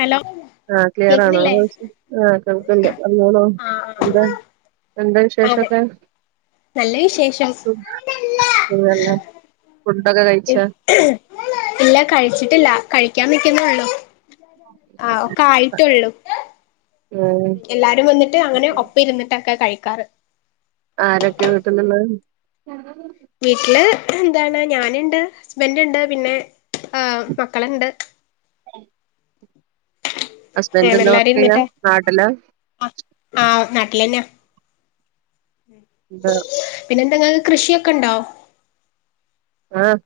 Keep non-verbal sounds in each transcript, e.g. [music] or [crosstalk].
Hello ആഹ് clear ആണോ കേക്കുന്നില്ലേ വോയിസ്‌ ആഹ് കേക്ക്ണ്ട് പറഞ്ഞോളൂ ആഹ് എന്താ എന്താ ആഹ് അതെ വിശേഷൊക്കെ നല്ല വിശേഷം സുഖല്ലേ ഫുഡൊക്കെ കഴിച്ചാ ഇല്ല കഴിച്ചിട്ടില്ല കഴിക്കാൻ നിൽക്കുന്നു ള്ളു ആഹ് ഒക്കെ ആയിട്ടുള്ളൂ ഏഹ് എല്ലാരും വന്നിട്ട് അങ്ങനെ ഒപ്പം ഇരുന്നിട്ടൊക്കെ കഴിക്കാറ് ആരൊക്കെ വീട്ടിലുള്ളെ [inaudible] വീട്ടില് എന്താണ് ഞാനുണ്ട് ഹസ്ബൻഡ് ഉണ്ട് പിന്നെ ആ മക്കളുണ്ട് ഏഹ് ഹസ്ബൻഡ്ന്താ വർക്ക് ചെയ്യ നാട്ടിലാ അഹ് ആഹ് നാട്ടിലന്നെയാ ബ പിന്നെ എന്തെങ്കി കൃഷിയൊക്കെ ഉണ്ടോ? ആഹ്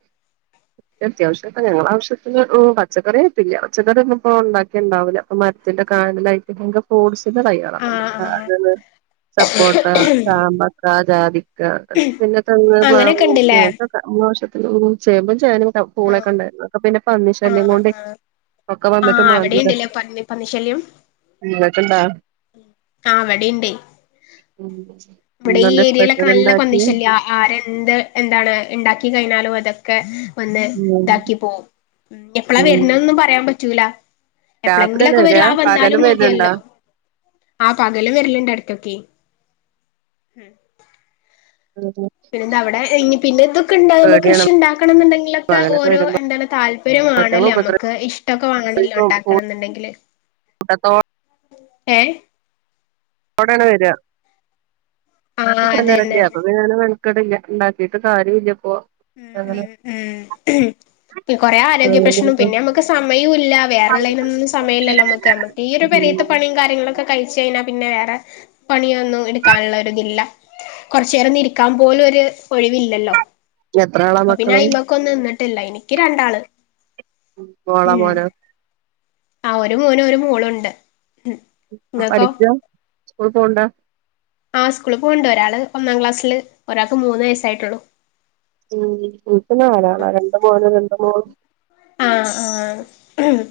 അത്യാവശ്യംഒക്കെ ഞങ്ങളുടെ ആവശ്യത്തിന് ഉം പച്ചക്കറിയായിട്ടില്ല പച്ചക്കറിന്നുപ്പൊ ഉണ്ടാക്കിയാൽ ഉണ്ടാവില്ല മരത്തിന്റെ കാനലായിട്ട് ഫ്രൂട്സിന്റെ തൈകളൊക്കെണ്ട് ആഹ് ആഹ് [unintelligible] സ പ്പോട്ട ചാമ്പക്ക ജാതിക്ക പിന്നെ തെങ് പ്ലാവ് അങ്ങനെയൊക്കെ മൂച്ചി ഉണ്ടല്ലേ അങ്ങൻതൊക്കെ മോശത്തിന് ഉം ചേമ്പും ചേനിം ആഹ് പൂളൊക്കെ ഉണ്ടായിരുന്നു ഒക്ക പിന്നെ പന്നി ശല്യം ആഹ് കൊണ്ടേ ആഹ് ഒക്കെ വന്നിട്ട് ആഹ് മാന്തിതാ അവിടെയുണ്ടല്ലേ പന്നി പന്നിശല്യം ഇങ്ങക്കിണ്ട? ആഹ് ഇവടിണ്ടേ ഇവിടെ ഈ ഇന്നെന്താ ഏരിയെലെക്ക സ്പെഷ്യൽ നല്ല ഉണ്ടാക്കിയെ പന്നിശല്യ ആരെന്ത് എന്താണ് ഇണ്ടാക്കി കഴിഞ്ഞാലും അത ക്കെ ഒന്ന് ഉം ഇതാക്കി പോവും എപ്പളാ ഉം വരുണെന്നോന്നും പറയാൻ പറ്റൂല രാത്രിയല്ലേ എപ്പളോങ്കിലൊക്കെ വര വരാ ആ പകലും വന്നാലും വരലുണ്ടോ മതിയല്ലോ ആഹ് പകലും വരല്ണ്ട് അടുത്തൊക്കെ [unintelligible] പിന്നെ എന്തവിടെ ഇനി പിന്നെ ഇതൊക്കെ ഇണ്ടാവുമ്പോ പേടിയാണ് കൃഷി ഇണ്ടാക്കണം എന്നുണ്ടെങ്കിലൊക്കെ പകലൊക്കെ ഓരോ വരുമ്പോ എന്താണ് താല് ഇവരും മറ്റങ്ങൾ വാണല്ലോ ഉപദ്രവിക്കും നമുക്ക് ഇഷ്ടൊക്കെ വാണലോ ഇണ്ടാക്കണം എന്നുണ്ടെങ്കില് [unintelligible] ഏഹ്? അവടണ് വര്കാ ആ [unintelligible] പിന്നെ അതന്നെ ഞാന് മെനക്കേടില്ല ഇണ്ടാക്കിട്ട് കാര്യ ഇല്ല ഇപ്പോ അങ്ങനെ ഉം കൊറെ ആരോഗ്യ പ്രശ്നോം പിന്നെ നമുക്ക് സമയവും ഇല്ല വേറെ ഇള്ളതിനൊന്നും സമയവില്ലല്ലോ നമുക്ക് നമ്മക്ക് ഈയൊരു പെരെത്ത ഉം പണിയും കാര്യങ്ങളൊക്കെ കഴിച്ച് കഴിഞ്ഞാ പിന്നെ വേറെ പണിയൊന്നും എടുക്കാനുള്ള ഒരിതില്ല കൊറച്ചു നേരം ഒന്ന് ഇരിക്കാൻ പോലും ഒര് ഒഴിവില്ലല്ലോ എത്രയാളാ അപ്പ പിന്നെ മക്കള് അയിമക്ക് ഒന്നും നിന്നിട്ടില്ല എനിക്ക് രണ്ടാള് മോളാ, മോനാ? ആഹ് ഒരു മോനും ഒരു മോളുവോണ്ട് ഉം നിങ്ങക്കോ പഠിക്കാ സ്കൂള് പോണ്ടാ? ആ സ്ക്കൂളി പോകണ്ട് ഒരാള് ഒന്നാം ക്ലാസ്സില് ഒരാക്ക് മൂന്ന് വയസ്സായിട്ടുള്ളു ഉം എനിക്ക് നാലള്ളാ രണ്ട് മോനും രണ്ട് മോളും ആഹ് ആഹ്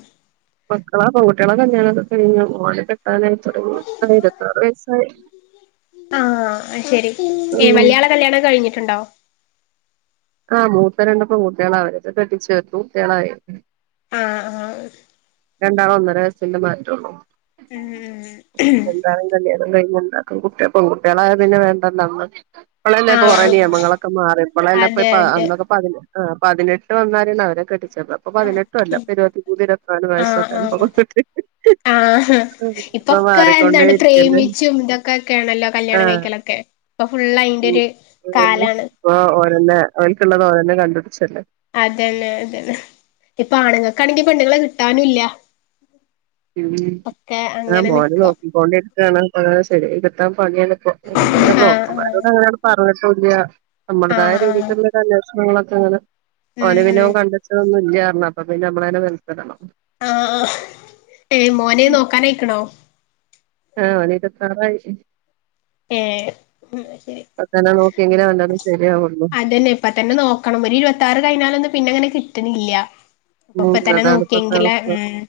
മക്കളാ പെൺകുട്ടികളെ കല്യാണൊക്കെകഴിഞ്ഞു ഓനെ കെട്ടാന തൊടങ്ങി ഇരുവത്തറ് വയസ്സായി ആഹ് ശെരി ഏഹ് ഉം വല്ല്യളെ കല്യാണം കഴിഞ്ഞിട്ടുണ്ടോ ആഹ് മൂത്ത രണ്ട് പെൺകുട്ടികളാ അവരെക്കെ കെട്ടിച്ചു വിട്ടു കുട്ടികളായി ആഹ് ആഹ് രണ്ടാളും ഒന്നര വയസിന്റെ മറ്റൊളു ഉം [unintelligible] ഉം കല്യാണം കഴിഞ്ഞുണ്ടാക്കും കുട്ടിയെ പെൺകുട്ടികളായ പിന്നെ വേണ്ടാ [unintelligible] ഇപ്പളല്ലേ ആഹ് കൊറേ ആഹ് നിയമങ്ങളക്കെ മാറി ഇപ്പളല്ല അതെ ഇപ്പ അതെ അന്നക്കെ പതിന പതിനെട്ട് വന്ന [unintelligible] അവരെ കെട്ടിച്ചെക്കാ ഇപ്പ പതിനെട്ടും അല്ല ഇരുപത്തിമൂന്ന് ഇരു ആഹ് വയസൊക്കെയാണ് ആഹ് ആഹ് ഇപ്പൊക്കെ എന്താണ് ഇരിക്കല്ലേ പ്രേമിച്ചും ഇതൊക്കെക്ക ആണല്ലോ കല്യാണം ആഹ് കഴിക്കല് ഒക്കെ ഇപ്പൊ ഫുൾ അയിന്റെ ഒരു കാലാണ് ഓഹ് ഓരോന്നെ ഓല്ക്കുള്ളത് ഓരന്നെ കണ്ടുപിടിച്ചല്ല അതന്നെ അതന്നെ ഇപ്പ ആണുങ്ങക്കാണെങ്കി പെണ്ണുങ്ങളെ കിട്ടാനും ഇല്ലാ അങ്ങനെ [unintelligible] നിക്ക നോക്കി പൊക്കൊണ്ടിരിക്കാണ് ശെരിയായി കിട്ടാൻ പണിയാണ് ഇപ്പോ പിന്നെ അങ്ങനെ ബ്രോക്കർ ആഹ് മ്മാരോട് അങ്ങനെ പറഞ്ഞിട്ട് വല്യ ആഹ് നമ്മളതായ ആഹ് ആഹ് രീതിക്ക് അന്വേഷണങ്ങളൊക്കെ അങ്ങനെ ഉം ഓന് പിന്നെ ഉം ഓന് കണ്ടിച്ചതൊന്നും ഇല്ലാ പറഞ്ഞ് അപ്പ പിന്ന നമ്മളനെ [unintelligible] ആഹ് ആഹ് ഏയ് മോനെ നോക്കാനയിക്കണോ ആഹ് ഓന് ഇരുവത്താറായി ഏഹ് എന്നാ ശെരി അ ഒക്കെന്നെ നോക്കി എങ്ങനാണ്ടത് ശരിയാവൊള്ളൂ അതന്നെ ഇപ്പൊ തന്നെ നോക്കണം. ഒരു ഇരുവത്താറ് കഴിഞ്ഞാലൊന്നും പിന്നെ അങ്ങനെ കിട്ട്ണില്ല്യ. അപ്പൊ ഉം പ്പതന്നെ അതാണ് ഇപ്പത്തെ നോക്കിയെങ്കിലെ അവസ്ഥ ഉം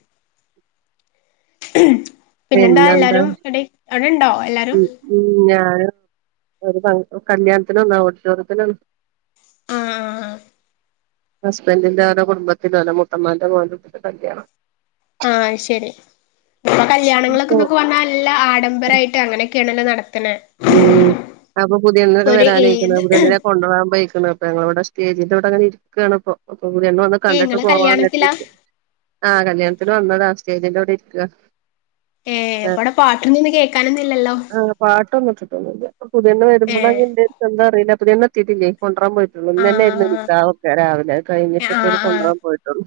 പിന്നെന്താ എല്ലാരും എവിടെ അവിടെണ്ടോ എല്ലാരും? ഉം ഉം, ഞാന് ഒരു ഫങ്ങ് ഒരു കല്ല്യാണത്തിന് വന്നാ ഓഡിറ്റോറിയത്തിലാണ്. ആഹ്, ആഹ്, ആഹ് ഹസ്ബൻഡറിന്റെ ആരോ കുടുംബത്തിന്റെ ഓലെ മുത്തമ്മാന്റെ മോൻ്റെ കുട്ടിൻ്റെ കല്ല്യാണാ. ആഹ് ശരി ഇപ്പൊ കല്ല്യാണങ്ങളൊക്കെന്നൊക്കെ വന്നാൽ നല്ല ആഡംബരായിട്ട് അങ്ങനെയൊക്കെയാണല്ലോ നടത്ത്ണെ ഉം, അപ്പൊ പുതിയണ്ണ് ഒക്കെ വരാനയ്ക്ക്ണ്, ഏത് പുതിയണ്ണിനെ കൊണ്ടുവാൻ പോയ്ക്ക്ണ്. പ്പ ഞങ്ങള് വടെ സ്റ്റേജിന്റെ വടെങ്ങനെ ഇരിക്കാണ്പ്പൊ, അപ്പം പുതിയണ്ണ് വന്ന് ഏഹ് കണ്ട്ട്ട് ഇങ്ങളെ കല്യാണത്തിലാ പോവാന്നര്തിട്ട്. ആഹ്, കല്ല്യാണത്തിന് വന്നതാ സ്റ്റേജിന്റെ അവിടെ ഇരിക്കാ. ഏഹ്, വടെ പാട്ടൊന്നൊന്ന് കേക്കാനൊന്നു ഇല്ലല്ലോ? പാട്ടൊന്നുട്ട്ട്ടൊന്നുല്ല്യ. പ്പം പുത്യെണ്ണ് ഏഹ് വെരുമ്പളൊഞ്ഞി എന്തേ എന്താ അറീല. പുതിയെണ്ണെത്തിയിട്ടില്ലേ. കൊണ്ടറാൻ പോയിട്ടുള്ളൂ, ഇന്നെന്നെയ്രുന്നു ആഹ് നിക്കാഹൊക്കെ രാവിലെ ആഹ് അയ്കയ്ഞ്ഞിട്ടൊക്കൊല് ആഹ് കൊണ്ടറാൻ പോയിട്ടൊള്ളു.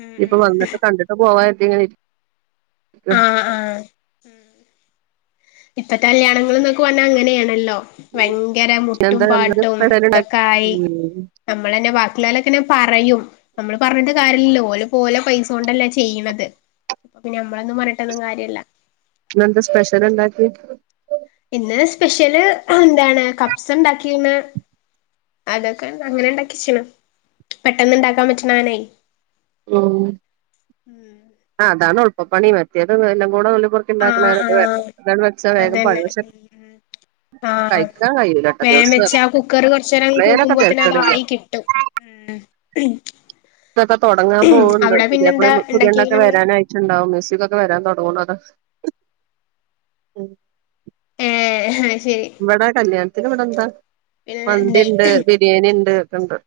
ഉം ഇപ്പൊ ഉം വന്നിട്ട് കണ്ടിട്ട് പോവായാര്ച്ചിങ്ങനെ ഇര്ക്കാ. ആഹ് ആഹ് ഇപ്പ കല്ല്യാണങ്ങള്ന്നൊക്കെ പർഞ്ഞാ അങ്ങനെയാണല്ലോ. വയങ്കര മുട്ടും പിന്നെന്താ ഇന്നലെ സ്പെഷ്യല് ഇണ്ടാ പാട്ടുംതൊക്കെ ആയി ഉം അമ്മളന്നെ വാക്കിള്ളോലൊക്കെന്നെ പറയും. അമ്മള് പറഞ്ഞിട്ട് കാര്യല്ലല്ലോ ഓല്‌പ്പോ ഓലെ പൈസ കൊണ്ടല്ലേ ചെയ്യ്ണത്. അപ്പൊ പിന്നെ ഞമ്മളൊന്നും പറഞ്ഞിട്ടൊന്നും കാര്യല്ല. ഇന്ന് എന്താ സ്പെഷ്യല്ണ്ടാക്കി ഇന്നലെ സ്പെഷ്യല് എന്താണ് കപ്സണ്ടാക്കീണ്. അതൊക്കെ അങ്ങനെണ്ടാക്കിച്ചിണ്. പെട്ടെന്ന്ണ്ടാക്കാൻ പറ്റ്ണആണെയ് വൗ ആഹ് അതാന്ന് ഉൾപ്പപ്പണി, മാറ്റേത് എല്ലംകൂടെ നുള്ളിപൊർ ക്കിണ്ടാക്ക്ണ ആഹ് കാരണം ത് ആഹ് ഇതാണ്ട് വെച്ച വേഗം പണി അതന്നെ പക്ഷെ ആഹ്, കഴിക്കാൻ കഴിയൂലട്ടോ വേം ദിവസം വെച്ചാ ആ കുക്കറ് കൊർച്ചേരം എപ്പളേലൊക്കെ കൂക്കുമ്പോത് ന് അത് തെരക്കടില്ല ആയി കിട്ടും. ഏഹ്, ഇതൊക്കെ തൊടങ്ങാൻ പോവ്ണ്ട് പിന്നെന്താ പുതിയാപ്ലയും പുതിയണ്ണൊക്കെ ഇണ്ടാക്കിക്ക്ണ് ഇങ്ങള് വെരാനായി ട്ട്ണ്ടാവും മ്യൂസിക് ഒക്കെ വരാൻ തൊടങ്ങുണു അതാ ഏഹ്, അയ്ശരി ഇവടെ കല്ല്യാൺത്തിന് വടെന്താ? പിന്നെ എന്താ മന്തിണ്ട്, ബിരിയാണിണ്ട് ഒക്കെണ്ട്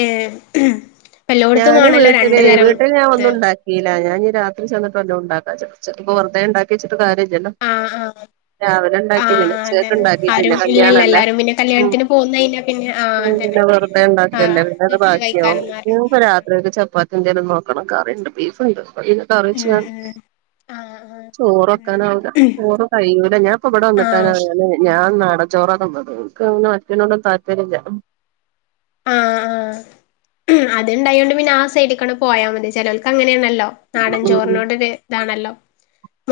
ഏഹ് എല്ലോട്ത്തും ഞാന് ആണല്ലോ വീട്ട്ല് രണ്ടു തരം വീട്ടില് ഞാൻ ഇത് ഒന്നുണ്ടാ ക്കീല ഞാൻഞ്ഞി രാത്രി ചെന്നിട്ട് വല്ലോണ്ടാക്കാച്ച്, ഉച്ചക്ക്പ്പൊ വെറ്തെണ്ടാക്ക്യച്ചിട്ട് കാര്യല്ല്യല്ലോ. ആഹ്, ആഹ് ആഹ്, ആഹ് ഉച്ചേക്ക് അതെന്നെ ഇണ്ടാക്കി ആരും പിന്നെ ഇല്ല്യല്ലൊ കല്യാണല്ലേ എല്ലാരും പിന്നെ ഉം കല്ല്യാൺത്തിന് പോകുന്നഴിഞ്ഞാ പിന്നെ ആഹ് അതന്നെ തെണ്ടാക്കിടണ്ടേ, ആഹ് പിന്നെ അത് വീട്ടില് ബാക്കിയാവും. കഴിക്കാനും ഉം ആരും ഞ്ഞിപ്പൊരാത്രിക്കെക്ക് ചപ്പാത്തി എന്തേലും നോക്കണം കറിണ്ട് ബീഫ്ണ്ട് [unintelligible] കറിവെച്ച് ഉം [unintelligible] ഉം ആഹ് ആഹ് ചോറ് ഉം വക്കാനാവൂല ചോറ് കഴിയൂല ഞാപ്പവടെ വന്ന്ട്ടാ ആഹ് ഞാന് ഞാൻ നാട ചോറ തിന്നത് ക്ക്ന് മറ്റനോടൊന്നും താല്പര്യല്ല്യ. ആഹ്, ആഹ് അത്ണ്ടായൊണ്ട് പിന്നെ ആ സൈഡിക്കാണ് പോയാ മതി. ചെലോൽക്കങ്ങനെയാണല്ലോ. നാടൻ ഉം ചോറിനോടൊര് ഇതാണല്ലോ,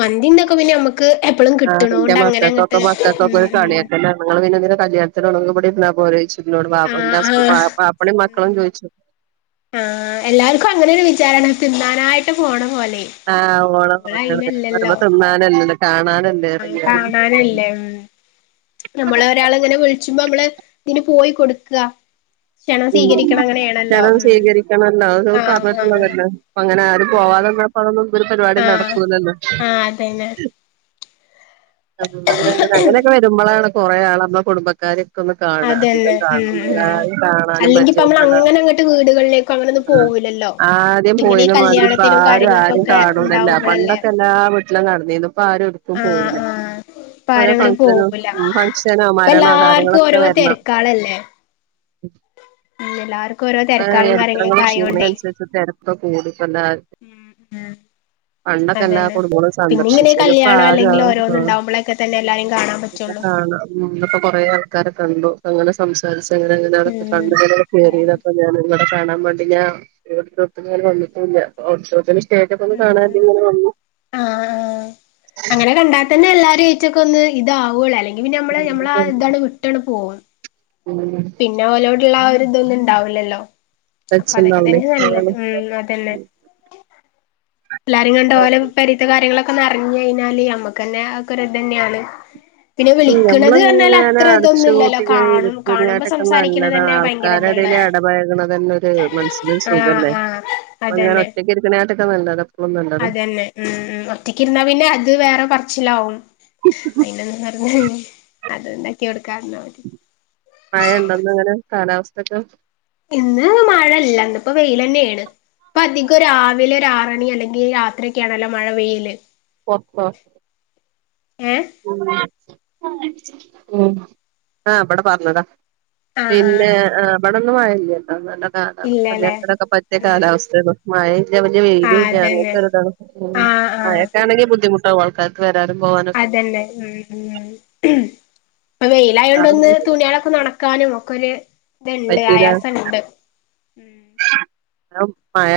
മന്തിംതൊക്കെ പിന്നെ ഞമ്മ ക്ക് എപ്പളും ആഹ് ഇന്റെ മക്കൾക്കൊക്കെ കിട്ട്ണോണ്ടങ്ങനങ്ങട്ട് ഉം, മക്കൾക്കൊക്കെ ഒരു ഉം കളിയാക്കലാണ് നിങ്ങള് പിന്നെന്തിനാ കല്ല്യാൺത്തിന് പോണത്. ങ്ങക്ക് വിടിര്ന്നാ പോരോയ്ച്ചുന്നോട് വാ ആഹ് ൻ്റെ ഹസ് ആഹ് മാ മാപ്പളും മക്കളും ചോയിച്ചു ആ എല്ലാർക്കും അങ്ങനെ ഒരു വിചാരാണ് തിന്നാ നായിട്ട് പോണ പോലെ അമ്മള് അയിനല്ലല്ലോ ഉണ്ണാനല്ലല്ലൊ കാണാന ആ കാണാനല്ലേ ഉം ഞമ്മളെ ഒരാള് ഇങ്ങനെ വിളി ച്ചുമ്പം അമ്മള് ഇതിന് പോയി കൊടുക്ക ക്ഷണം ഉം സ്വീകരിക്കണം അങ്ങനെയാണല്ലോ ക്ഷണം ഉം സ്വീകരിക്കണല്ലോ അത് നമ്മക്ക് ആഹ് ആഹ് പറഞ്ഞിട്ടുള്ളതല്ലേ അപ്പ അങ്ങനെ ആരും ഉം പോവാതന്ന [unintelligible] ഒരു പരിപാടിം ആഹ് നടക്കൂല്ലല്ലോ ആഹ് അതന്നെ [unintelligible] അങ്ങനെയൊക്കെ വരുമ്പളാണ് കൊറേ ആളമ്മളെ കുടുംബക്കാര് ഒക്കെ ഒന്ന് കാണാ അധികം അതന്നെ കാണ ഉം ഉം എല്ലാരിം കാ ണാനും അല്ലെങ്കി ഇപ്പ നമ്മള് പരിചയപ്പെടാനും അങ്ങനെ അങ്ങട്ട് വീടുകളിലേക്ക് അങ്ങനൊന്നും ആഹ് പോവൂലല്ലോ ആദ്യം ഇപ്പ ഇങ്ങനെ ഈ പോയിന മാതിരി ഇപ്പ കല്യാണത്തിനും ആരും ആരിം കാര്യങ്ങൾക്കൊക്കെ കാണൂലല്ല ഇണ്ടാവുമ്പളല്ലേ പണ്ടൊക്കെ എല്ലാ വീട്ടിലും നടന്നീന്നു ഇപ്പ ആരും എവ് ട്ക്കും ആഹ് പോവുല ആഹ് ഇപ്പ ഓരോ ആരും അങ്ങനെ ഫങ്ഷനും പോവൂല ഫംഗ്ഷനോ മരണോ കാര്യങ്ങളൊക്കെ വരണം കാളല്ലേ എല്ലാരും ആഹ് [unintelligible] അനുസരിച്ച് തെരക്ക് കൂടും ഇപ്പൊഎല്ലാ [unintelligible] എല്ലാ അതന്നെ കുടുംബങ്ങളും പിന്നെ ഇങ്ങനെ സന്ദർശിച്ചു ഇപ്പ കല്യാണോ അല്ലെങ്കിൽ ഓരോന്ന് ആരും ഇണ്ടാകുമ്പോളൊക്കെ തന്നെ എല്ലാരിം കാണാൻ പറ്റുള്ളൂ ഉം ഇന്ന് ഇപ്പൊ കൊറേ ആൾക്കാരെ കണ്ടു അപ്പ അങ്ങനെ സംസാരിച്ച് എങ്ങനെങ്ങനെ അതക്ക ഉം കണ്ടു [inaudible] ഉം കേറിയതാപ്പ ഞാന് ഇങ്ങളെ കാണാൻ വേണ്ടി ഞാൻ ഓഡിറ്റോറിയത്തിക്ക് ഇങ്ങനെ വന്നിട്ടു [unintelligible] കാണാതിങ്ങനെ വന്നു ആ ആഹ് അങ്ങനെ കണ്ടാത്തന്നെ എല്ലാരേറ്റൊക്കെ ഒന്ന് ഇതാവൊള്ളു അല്ലെങ്ക ങ്കി പിന്നെ ഞമ്മള് ഞമ്മളെ ആ ഇതാണ് വിട്ടാണ് പോവും ഉം പിന്നെ ഓലോടുള്ള ആ ഒരു ഇതൊന്നും ഇണ്ടാവില്ലല്ലോ അപ്പൊ അതൊക്കെ ടച്ചുണ്ടാവൂലേ തന്നെ നല്ലത് അതാണ് ഉം അതന്നെ. എല്ലാരിം കണ്ട് ഓലെ പെരീത്തെ കാര്യങ്ങളൊക്കെ അറിഞ്ഞു കഴിഞ്ഞാല് അമ്മക്കെന്നെ അതൊക്കെ ഒരു ഇതെന്നെയാണ്. ഞമ്മള് ഇങ്ങനെ ഇല്ലല്ലോ അടച്ചുപൂട്ടിങ്ങനെ ഇരി കാണും കാണുമ്പോ ങ്ങാട്ടൊക്കെ സംസാരിക്കണ നല്ലതാ തന്നെ ഭയങ്കര ഇതുള്ള ആൾക്കാരെടേല് എടപയക്ണതന്നെ ഒരു മനസ്സിലൊരു ആഹ് സുഖല്ലേ ആഹ് ഇവിടെങ്ങനെ അതന്നെ ഒറ്റക്ക് ഇരിക്കണക്കാട്ടിനൊക്കെ നല്ലതാ എപ്പളും നല്ലതാ അതന്നെ ഉം ഉം ഒറ്റക്കിരുന്നാ പിന്നെ അത് വേറെ പറച്ചിലാവും അയി അത്ണ്ടാക്കി കൊടുക്കാതന്നാ മതി മഴണ്ടോന്നങ്ങനെ കാലാവസ്ഥക്കെ ഇന്ന് മഴല്ല ഇന്ന്പ്പോ വെയിലെന്നേണ് ഇപ്പ അധികം രാവിലെ ഒരു ആറണി അല്ലെങ്കി രാ ത്രി യൊക്കെയണല്ലോ മഴ പെയ്യല് പൊർത്തോ ഏഹ് ഉം ആ ഇബടെ പറഞ്ഞതാ ആഹ് പിന്നെ ആഹ് ആ ഇബടെന്ന് മയല്ല്യട്ടോ നല്ല ആ ആ ഇല്ലല്ലേ കല്യാണത്തിനൊക്കെ പറ്റിയ ഉം കാലാവസ്ഥേണ് മഴ ഇല്ല വല്ല്യ വെയിലും ആഹ് ഇല്ല അതന്നെ അങ്ങനത്തെ ഒരുതാണ്. ഉം ആഹ് ആഹ് ഉം മയൊക്കൊണെങ്കി ബുദ്ധിമു ട്ടാവും ആൾക്കാർക്ക് വരാനും പോവാനും അതന്നെ ഉം ഉം ഇപ്പൊ വെയിലായോണ്ട് ഒന്ന് തുണിയാളൊക്കെ ഒണ ക്കാനും ഒക്കൊരു ഇത്ണ്ട് പറ്റൂല ആയാസണ്ട് ഉം മഴ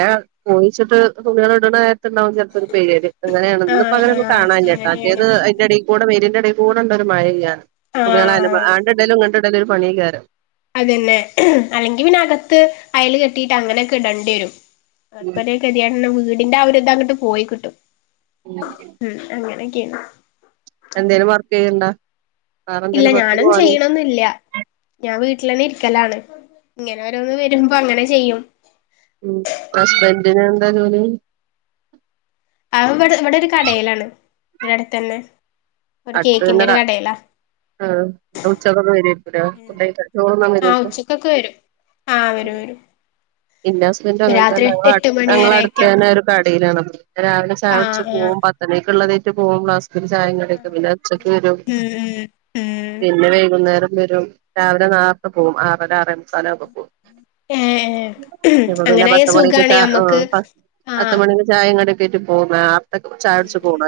പോയിച്ചിട്ട് തുണിയാള് ഇടണനേ ര്ത്ത്ണ്ടാവും ചെൽപ്പ ഒരു പെയ്യല് അങ്ങനേണ് ഇന്ന്പ്പ ആഹ് അങ്ങനെയൊന്നും ആഹ് കാണാൻ ഇല്ലട്ടോ അങ്ങനെയാണ് മറ്റേത് ഉം അയിന്റെ എടീ കൂടെ വെയിലിന്റെടീ കൂടെണ്ടൊരു മഴയ്യെയാന് തുണിയാളായാലും ആഹ് അങ്ങട്ട് ഇടലും ഇങ്ങട്ടിടലും ഒരു പണിയയ്കാരം. അതന്നെ അല്ലെങ്കി പിന്നെ അകത്ത് അയല് കെട്ടീട്ട് അങ്ങനെയൊക്കെ ഇടെണ്ടി വരും ഉം അപ്പൊ കെദ്യേടെന്നെ വീടിന്റാ ആ ഒര്തങ്ങട്ട് പോയി കിട്ടും ഉം [unintelligible] ഉം അങ്ങനെയൊക്കെയാണ് എന്തേലും വർക്കീയ്യ്ണ്ടാ ഇല്ല ഞാനും ചെയ്യണൊന്നില്ല ഞാൻ വീട്ടിലെന്നെ ഇരിക്കലാണ് ഇങ്ങനെ ഓരോന്ന് വരുമ്പോ അങ്ങനെ ചെയ്യും. ഉം ഉം ഹസ്ബന്റ്നെന്താ ജോലി അവ്വ്ടെ വ്ടൊരു കടേലാണ് വ്ടെത്തന്നെ ഒരു അടുത്ത് കേക്കിന്റെ ഒരു തന്നെ കടേലാ ആഹ് ഉച്ചയോടൂടെ വെര്വാരിക്കല്ലേ ഫുഡ്‌ കഴിക്കാൻ ചോറുണ്ണാൻ വെര്വാരിക്കും ഉച്ചക്കക്കെ വെരും ആഹ് വെരും വെരും ഇന്റ ഹസ്ബന്റും അങ്ങൻതന്നാ എട്ട് ഞങ്ങളട് മണി വരെയൊക്കെ ഞങ്ങളടുത്തന്നെ ഒരു കടയിലാണ് രാവിലെ ചായുടിച്ച് ആഹ് ആഹ് പോവും പത്തെണിക്ക്ള്ളതായ്ട്ട് പോകും ഫ്ലാസ്ക്കിൽ ചായേം കടി എന്ന്ട്ട് പിന്നെ ഉച്ചക്ക് വെരും ഉം ഉം ഉം പിന്നെ വൈകുന്നേരം വെരും രാവിലെ നേർത്തെ പോവും ആറര ആറേ മുക്കാലാവുംമ്പൊ പോകും ഏ ഏ ഇപ്പൊ പിന്നെ അങ്ങനായ പത്ത്മണിക്കിട്ട സുഖാണ് ഉം ഞമ്മക്ക് പത്ത് ആഹ് പത്ത്മണിന്റെ ച ചായേം കടിക്കായ്ട്ട് പോകാം ഉം ഉം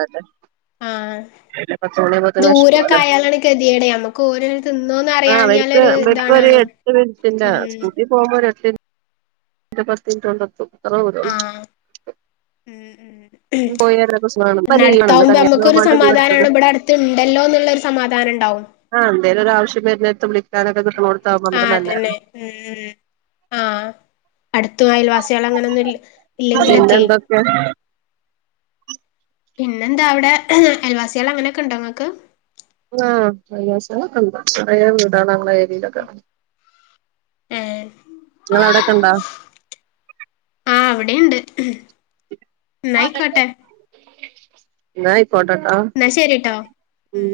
ആഹ് പിന്നെ പത്ത് മണിയാവുമ്പോത്തിന് ദൂരൊക്കെ വെശക്കുവല്ലോ ആയാലാണ് കെത്യേടെ നമ്മക്കോര് തിന്നോന്നറിയാഞ്ഞാലൊരു ഇതാണാണു ക്ക് ബടട്ത്തന്നാ സ്കൂട്ടി പോകുമ്പോ ഒരെറ്റ ഒര് പത്തിൻറ്റൊണ്ടെത്തും അത്ര ദൂരൊള്ളൂ ആഹ് ഉം ഉം പോയരൊക്കെ സുഖാണ് ഇപ്പ ലീവാണ് പിന്നടുത്താവുമ്പോ കല്യാണം ഞമ്മക്കൊരു ആവാണ്ട് ലീവ് എടുത്തത് സമാധാനാണ് ബടെ അടുത്ത്ണ്ടല്ലോന്നുള്ളൊരു സമാധാനണ്ടാവും ആഹ് എന്തേലും ഒരു ആവശ്യം വരുന്നേരത്ത് വിളിക്കാനൊക്കെ കിട്ടണോട്ത്താവുമ്പോ നമ്മക്ക് ആഹ് നല്ലാരുന്നു അതന്നെ ഉം ഉം ആഹ് അടുത്തും അയൽവാസികളങ്ങനൊന്നും ഇല്ലെ ഇല്ലെങ്കിലൊക്കെ [unintelligible] പിന്നെന്താ അവിടെ അയൽവാസികളങ്ങനെക്കെണ്ടോ ഇങ്ങക്ക് ആഹ് അയൽവാസികളൊക്കെണ്ട് കൊറേ വീടാണ് നമ്മളേര്യേലൊക്കെ ഏഹ് ഇങ്ങളവിടെക്കെണ്ടോ ആഹ് അവിടീണ്ട് ന്നാ ആയിക്കോട്ടേട്ടൊ എന്നാ ശരിട്ടോ ഉം